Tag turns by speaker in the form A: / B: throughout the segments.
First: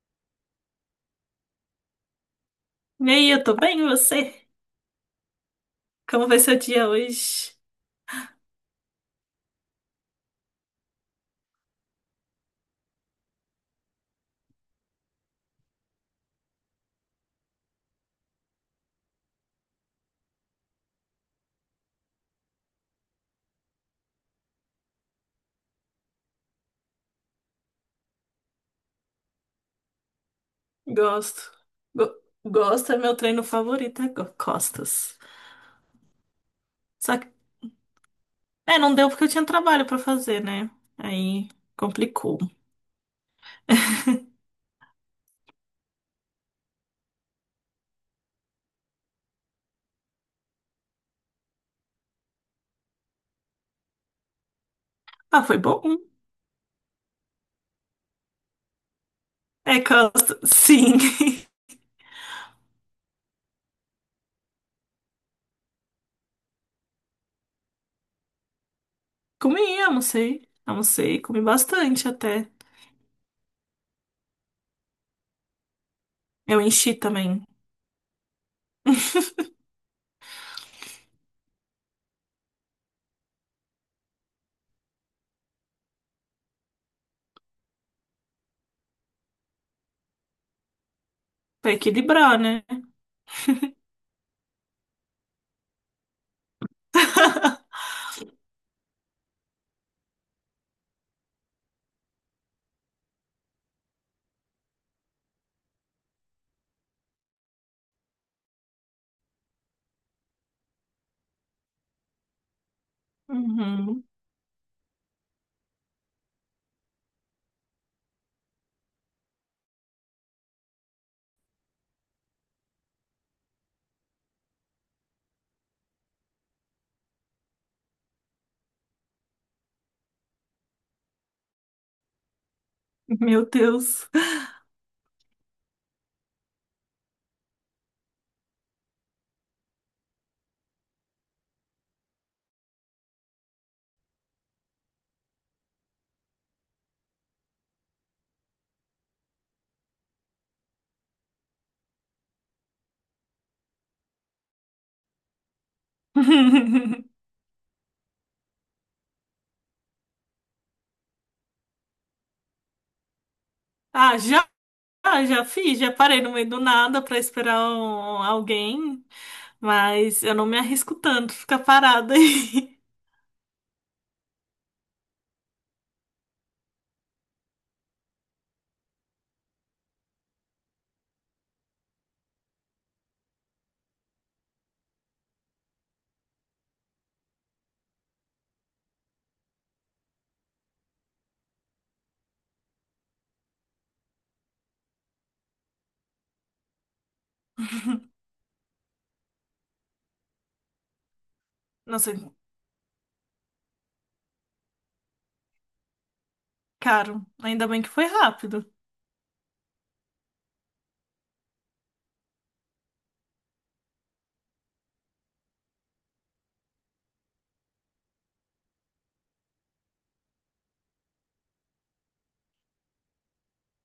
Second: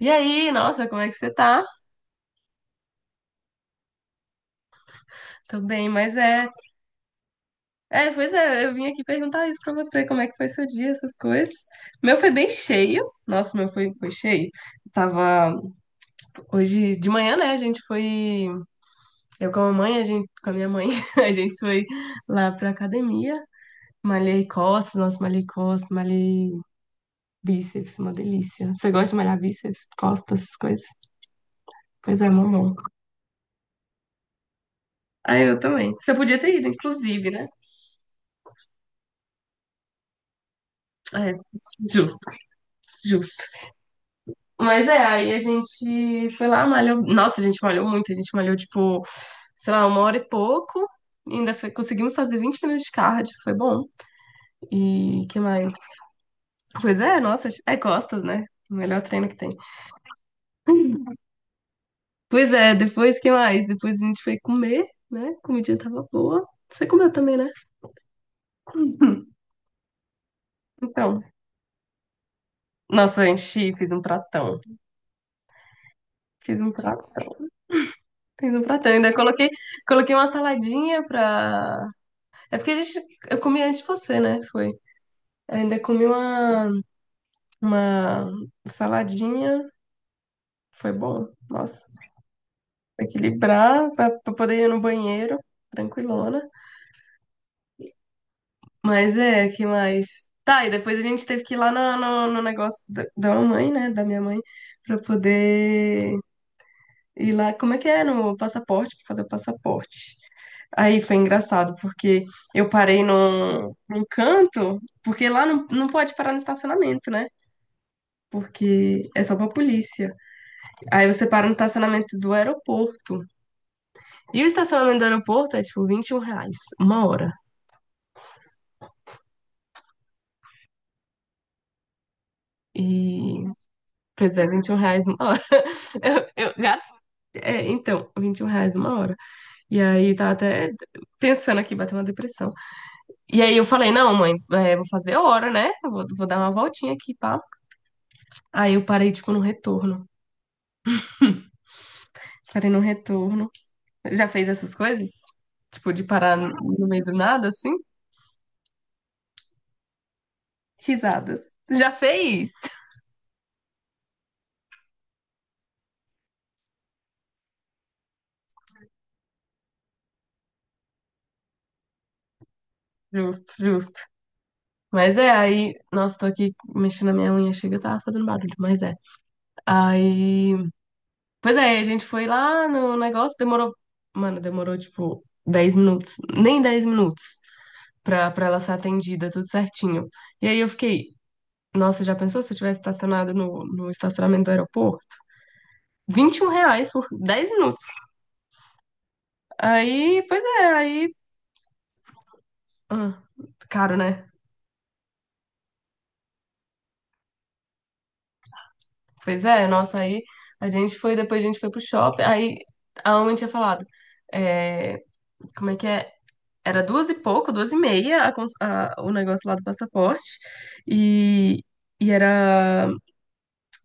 A: E aí, nossa, como é que você tá?
B: E aí, eu tô bem, e você?
A: Tô bem, mas
B: Como vai
A: é.
B: seu dia hoje?
A: É, pois é, eu vim aqui perguntar isso pra você, como é que foi seu dia, essas coisas. Meu foi bem cheio. Nossa, meu foi cheio. Eu tava. Hoje de manhã, né? A gente foi. Eu com a mamãe, a gente, com a minha mãe, a gente foi lá pra academia. Malhei costas, nossa, malhei costas, malhei bíceps, uma delícia. Você gosta de malhar bíceps, costas, essas coisas?
B: Gosto. Go-
A: Pois é, mó bom.
B: gosto é meu treino favorito, é costas.
A: Ah, eu também. Você podia ter ido,
B: Só que,
A: inclusive, né?
B: não deu porque eu tinha trabalho pra fazer, né?
A: É,
B: Aí
A: justo,
B: complicou.
A: justo. Mas é, aí a gente foi lá, malhou. Nossa, a gente malhou muito, a gente malhou tipo, sei lá, uma hora e pouco. Conseguimos fazer 20 minutos de cardio, foi bom. E que
B: Ah, foi
A: mais?
B: bom.
A: Pois é, nossa, é costas, né? O melhor treino que tem.
B: É costas, sim.
A: Pois é, depois que mais? Depois a gente foi comer, né? A comidinha tava boa. Você comeu também, né? Hum.
B: Comi, almocei. Almocei,
A: Então,
B: comi bastante até.
A: nossa, a gente fez um pratão. Fiz
B: Eu
A: um
B: enchi
A: prato
B: também.
A: Fiz um pratão, ainda coloquei uma saladinha pra. É porque a gente, eu comi antes de você, né? Foi. Ainda comi uma saladinha. Foi bom.
B: Pra
A: Nossa.
B: equilibrar, né?
A: Equilibrar pra poder ir no banheiro. Tranquilona. Mas é, que mais? Tá, e depois a gente teve que ir lá no negócio da mamãe, né? Da minha mãe. Pra poder ir lá. Como é que é? No passaporte? Pra fazer o passaporte. Aí foi engraçado, porque eu parei num
B: Uhum.
A: canto, porque lá não pode parar no estacionamento, né? Porque é só pra polícia. Aí você para no estacionamento do aeroporto. E o estacionamento do aeroporto é tipo R$ 21 uma hora. E.
B: Meu Deus.
A: Pois é, R$ 21 uma hora. Eu gasto. É, então, R$ 21 uma hora. E aí tá até pensando aqui, bateu uma depressão. E aí eu falei, não, mãe, é, vou fazer hora, né? Eu vou dar uma voltinha aqui, pá. Aí eu parei, tipo, no retorno. Parei no retorno. Já fez essas coisas? Tipo, de parar no meio do nada, assim? Risadas. Já fez?
B: Ah, já? Ah, já fiz, já parei no meio do nada pra esperar alguém, mas eu não me arrisco tanto ficar parada aí.
A: Justo, justo. Mas é, aí, nossa, tô aqui mexendo na minha unha, chega, tá fazendo barulho, mas é. Aí, pois é, a gente foi lá no negócio, demorou, mano, demorou tipo 10 minutos, nem 10 minutos pra ela ser atendida, tudo certinho. E aí eu fiquei, nossa, já pensou se eu tivesse estacionado no estacionamento do aeroporto? R$ 21 por 10 minutos. Aí, pois é, aí,
B: Nossa,
A: ah, caro, né?
B: caro. Ainda bem que foi rápido.
A: Pois é, nossa, aí a gente foi, depois a gente foi pro shopping, aí a mamãe tinha falado, é, como é que é? Era duas e pouco, duas e meia o negócio lá do passaporte, e, e era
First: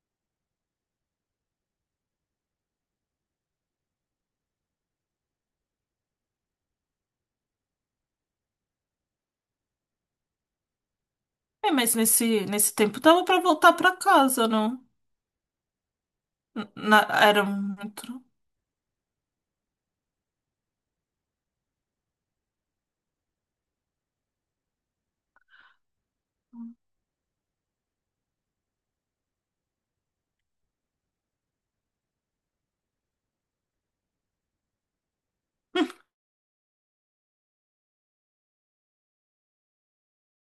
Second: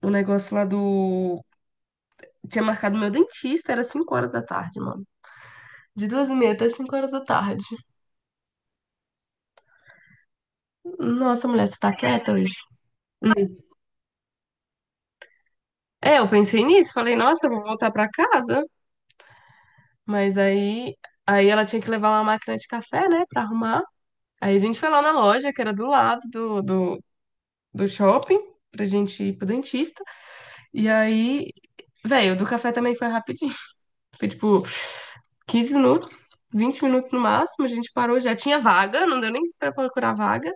A: o negócio lá do... Tinha marcado meu dentista, era 5 horas da tarde, mano. De duas e meia até 5 horas da tarde. Nossa, mulher,
B: É,
A: você tá
B: mas
A: quieta
B: nesse,
A: hoje?
B: nesse tempo dava pra voltar pra casa, não?
A: É, eu pensei nisso, falei,
B: Era
A: nossa, eu vou voltar pra
B: muito.
A: casa. Mas aí ela tinha que levar uma máquina de café, né, pra arrumar. Aí a gente foi lá na loja, que era do lado do shopping, pra gente ir pro dentista. E aí, velho, o do café também foi rapidinho. Foi tipo 15 minutos, 20 minutos no máximo. A gente parou, já tinha vaga, não deu nem pra procurar vaga.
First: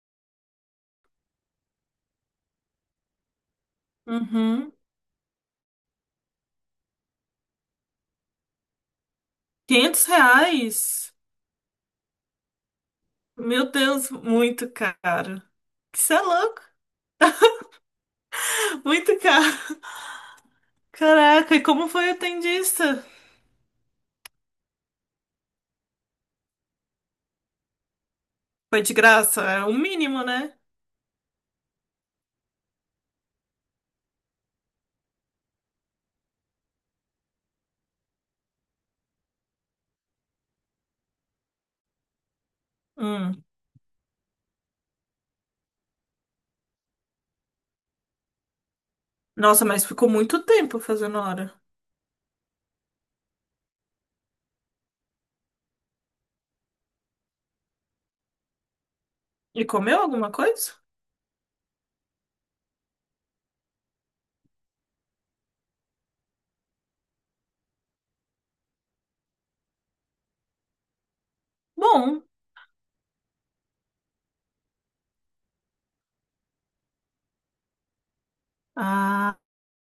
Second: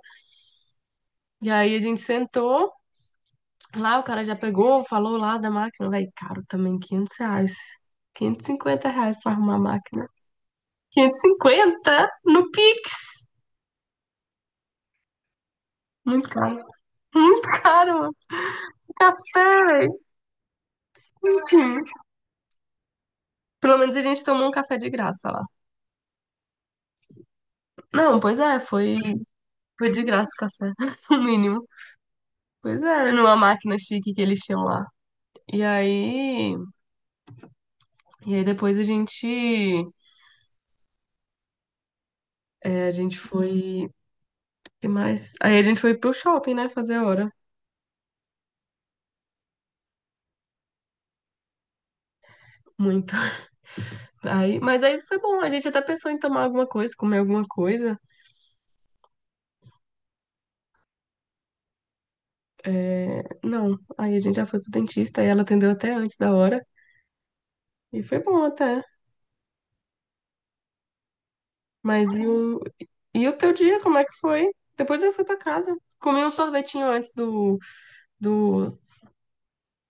A: E aí a gente sentou lá, o cara já
B: Uhum.
A: pegou, falou lá da máquina. Velho, caro também, R$ 500. R$ 550 pra arrumar a
B: 500
A: máquina.
B: reais?
A: 550 no Pix.
B: Meu Deus, muito caro. Isso é
A: Muito
B: louco.
A: caro. Muito caro.
B: Muito caro.
A: Café, velho.
B: Caraca, e
A: Enfim.
B: como foi o atendista?
A: Pelo menos a gente tomou um café de graça lá. Não, pois é,
B: Foi de
A: foi,
B: graça, é o
A: foi de
B: mínimo,
A: graça o
B: né?
A: café, o mínimo. Pois é, numa máquina chique que eles tinham lá. E aí, e aí depois a gente, é, a gente
B: Hum.
A: foi, que mais? Aí a gente foi pro shopping, né, fazer hora.
B: Nossa, mas ficou muito tempo fazendo hora.
A: Muito. Aí, mas aí foi bom, a gente até pensou em tomar alguma coisa, comer alguma coisa.
B: E comeu alguma coisa?
A: É, não, aí a gente já foi pro dentista e ela atendeu até antes da hora. E foi bom até. Mas
B: Bom.
A: e o teu dia, como é que foi? Depois eu fui pra casa. Comi um sorvetinho antes do,
B: Ah,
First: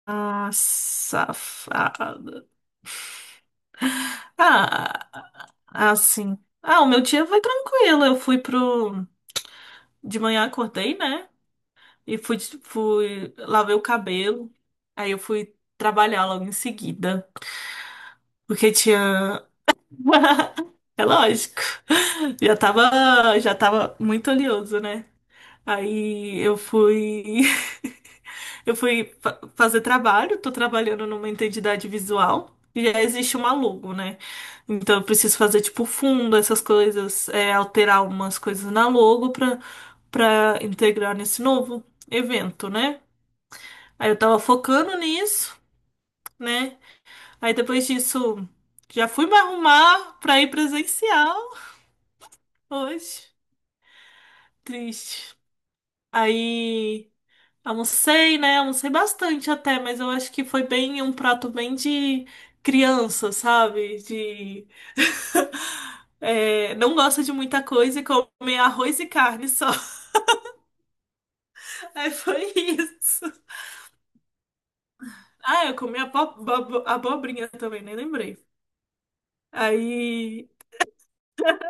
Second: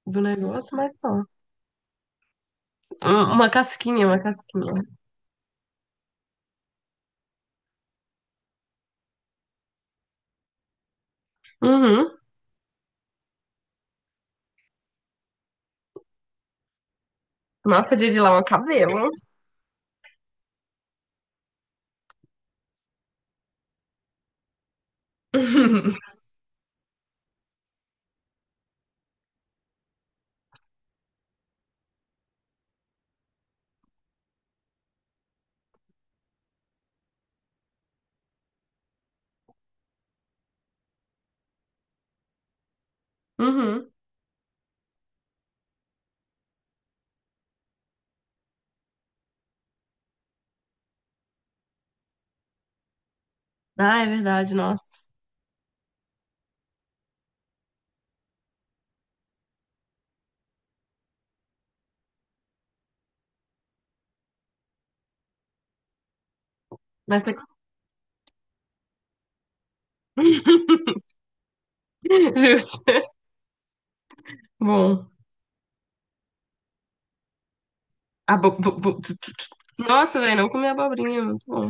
A: do
B: ah,
A: negócio, mas só.
B: safada.
A: Uma casquinha, uma casquinha.
B: Ah, assim. Ah, o meu dia foi tranquilo. Eu fui pro. De manhã acordei, né?
A: Uhum.
B: E fui. Lavei o cabelo. Aí eu fui trabalhar logo em seguida.
A: Nossa, dia de lavar o
B: Porque
A: cabelo.
B: tinha. É lógico. Já tava muito oleoso, né? Aí eu fui. Eu fui fazer trabalho, tô trabalhando numa entidade visual e já existe uma logo, né? Então eu preciso fazer tipo fundo, essas coisas, é, alterar umas coisas na logo pra integrar nesse novo evento, né?
A: Uhum.
B: Aí eu tava focando nisso, né? Aí depois disso já fui me arrumar pra ir presencial hoje.
A: Ah, é verdade, nossa.
B: Triste. Aí. Almocei, né? Almocei bastante até, mas eu acho que foi bem um prato bem de criança, sabe? De é, não
A: Mas
B: gosta de
A: você...
B: muita coisa e come arroz e carne só. Aí foi
A: Justo.
B: isso.
A: Bom.
B: Ah, eu comi abobrinha também, nem lembrei.
A: Abo... bo- bo- tu- tu- tu- Nossa, velho, não
B: Aí
A: comi abobrinha, muito bom.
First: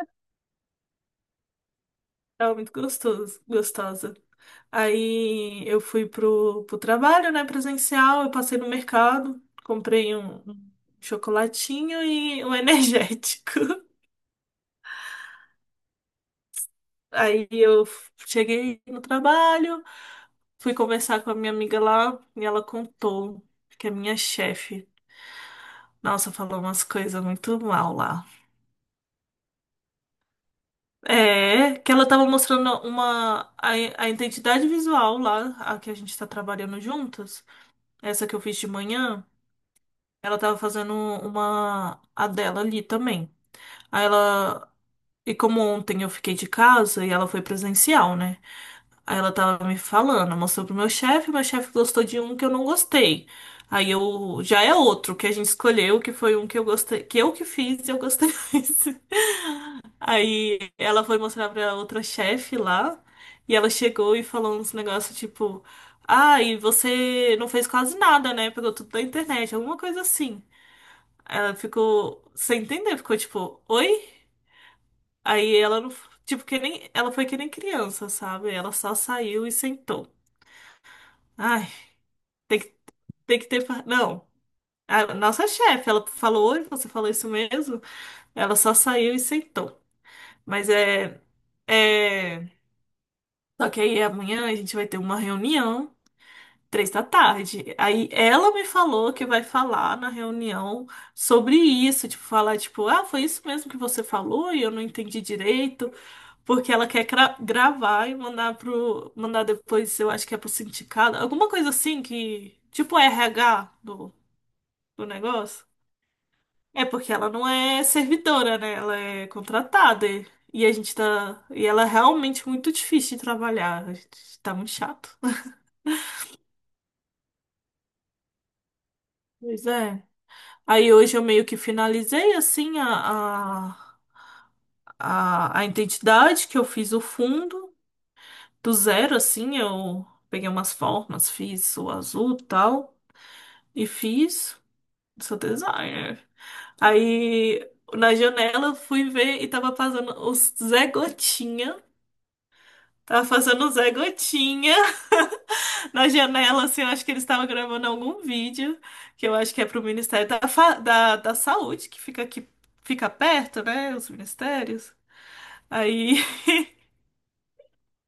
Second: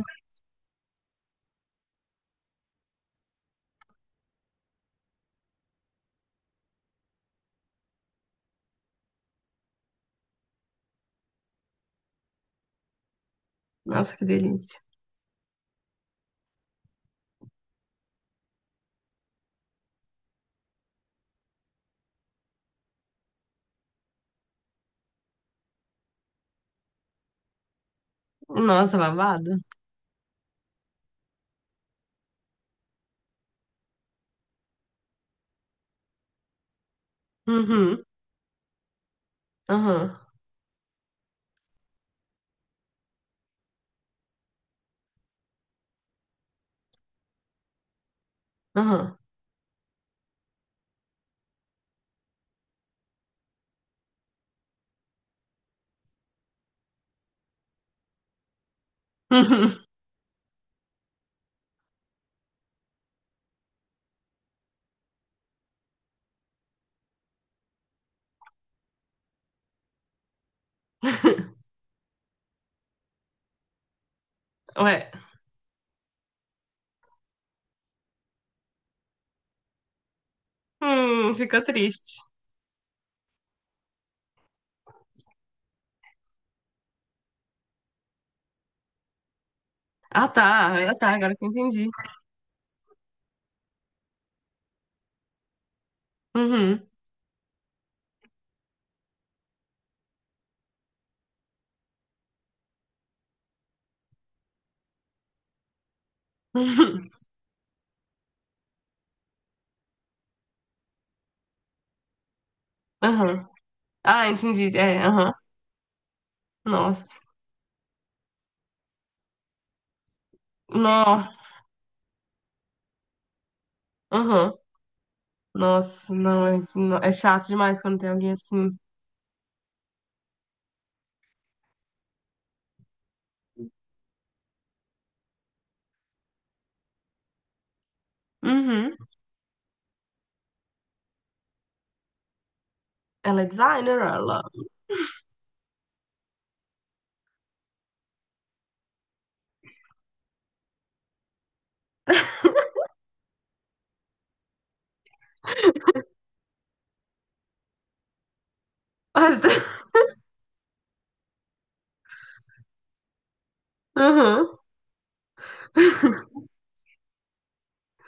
B: tava muito gostoso, gostosa. Aí eu fui pro trabalho, né, presencial, eu passei no mercado, comprei um chocolatinho e um energético.
A: Nossa, que delícia.
B: Aí eu cheguei no trabalho, fui conversar com a minha amiga lá e ela contou que a minha chefe, nossa, falou umas coisas muito mal lá.
A: Nossa, babado.
B: É, que ela tava mostrando a identidade visual lá, a que a gente tá trabalhando juntas,
A: Uhum.
B: essa que eu fiz de manhã,
A: Aham.
B: ela tava fazendo uma a dela ali também. Aí ela e como ontem eu fiquei de casa e ela foi presencial, né? Aí
A: Aham.
B: ela tava me falando, mostrou pro meu chefe gostou de um que eu não gostei. Aí eu já é outro que a gente escolheu, que foi um que eu gostei, que eu que fiz e eu gostei mais.
A: Uhum.
B: Aí ela foi mostrar pra outra chefe lá, e ela chegou e falou uns negócios tipo, ah, e você não fez quase nada, né? Pegou tudo da internet, alguma coisa assim. Ela ficou sem entender, ficou tipo, oi?
A: Ué.
B: Aí ela não, tipo que nem, ela foi que nem criança, sabe? Ela só saiu e sentou.
A: Ficou
B: Ai.
A: triste.
B: Tem que Tem que ter. Não. A nossa chefe, ela falou, "Oi, você falou isso mesmo? Ela só saiu e sentou.
A: Ah,
B: Mas
A: tá. Ah, tá.
B: é,
A: Agora que eu entendi.
B: é. Só que aí amanhã a gente vai ter uma reunião,
A: Uhum.
B: 3 da tarde. Aí ela me falou que vai falar na reunião sobre isso. Tipo, falar, tipo, ah, foi isso mesmo que você falou e eu não entendi direito. Porque ela quer
A: Uhum.
B: gravar e mandar pro. Mandar depois, eu acho que é pro sindicato. Alguma coisa assim que. Tipo
A: Aham.
B: RH do,
A: Ah, entendi. É,
B: do
A: aham.
B: negócio. É porque
A: Nossa.
B: ela não é servidora, né? Ela é contratada. E a gente
A: Nó.
B: tá. E ela é realmente muito difícil de trabalhar. A gente tá
A: Aham.
B: muito chato.
A: Nossa, não é, é chato demais quando tem alguém assim.
B: Pois é. Aí hoje eu meio que finalizei assim a identidade que eu fiz o fundo do
A: Uhum.
B: zero, assim, eu peguei umas formas, fiz o azul e tal,
A: Ela é
B: e
A: designer, ela.
B: fiz, sou designer. Aí na janela eu fui ver e tava passando o Zé Gotinha. Tava fazendo o Zé Gotinha na janela, assim, eu acho que eles estavam gravando algum vídeo, que eu
A: Ah, tá.
B: acho que é pro Ministério da Saúde, que fica aqui, fica perto, né, os
A: Aham.
B: ministérios. Aí,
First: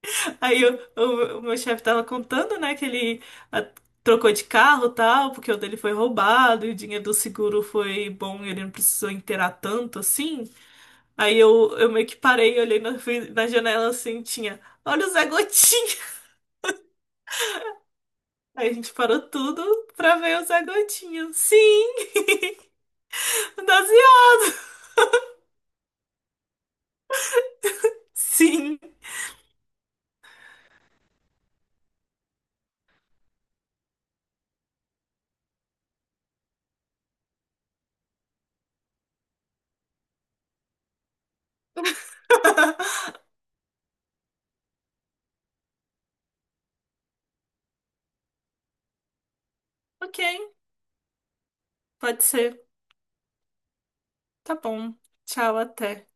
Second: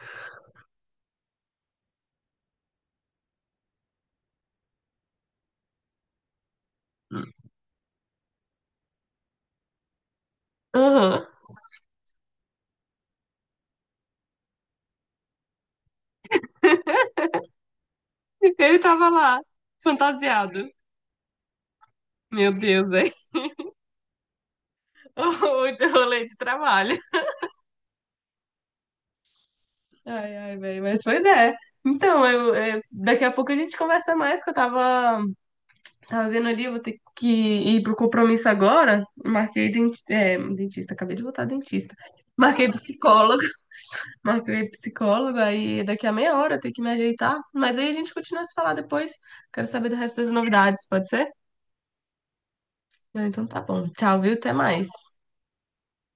B: aí o meu chefe tava contando, né, que ele ah, trocou de carro e tal, porque o dele foi roubado, e o dinheiro do seguro foi bom, e ele não precisou inteirar tanto, assim.
A: Aham.
B: Aí eu meio que parei, olhei na, fui na janela, assim, tinha, olha o Zé Gotinha! Aí a
A: Ele
B: gente
A: tava
B: parou
A: lá,
B: tudo pra ver o Zé
A: fantasiado.
B: Gotinha. Sim!
A: Meu Deus, velho.
B: 12 anos!
A: Muito rolê de trabalho.
B: Sim!
A: Ai, ai, velho. Mas pois é. Então, eu, é, daqui a pouco a gente conversa mais, que eu tava vendo ali, eu vou ter que ir pro compromisso agora. Marquei dentista, acabei de voltar dentista. Marquei psicólogo, marquei psicólogo, aí daqui a meia hora eu tenho que me ajeitar. Mas aí a gente continua a se falar depois. Quero saber do resto
B: Ok,
A: das novidades, pode ser?
B: pode ser.
A: Não, então tá bom. Tchau, viu? Até
B: Tá
A: mais.
B: bom. Tchau, até.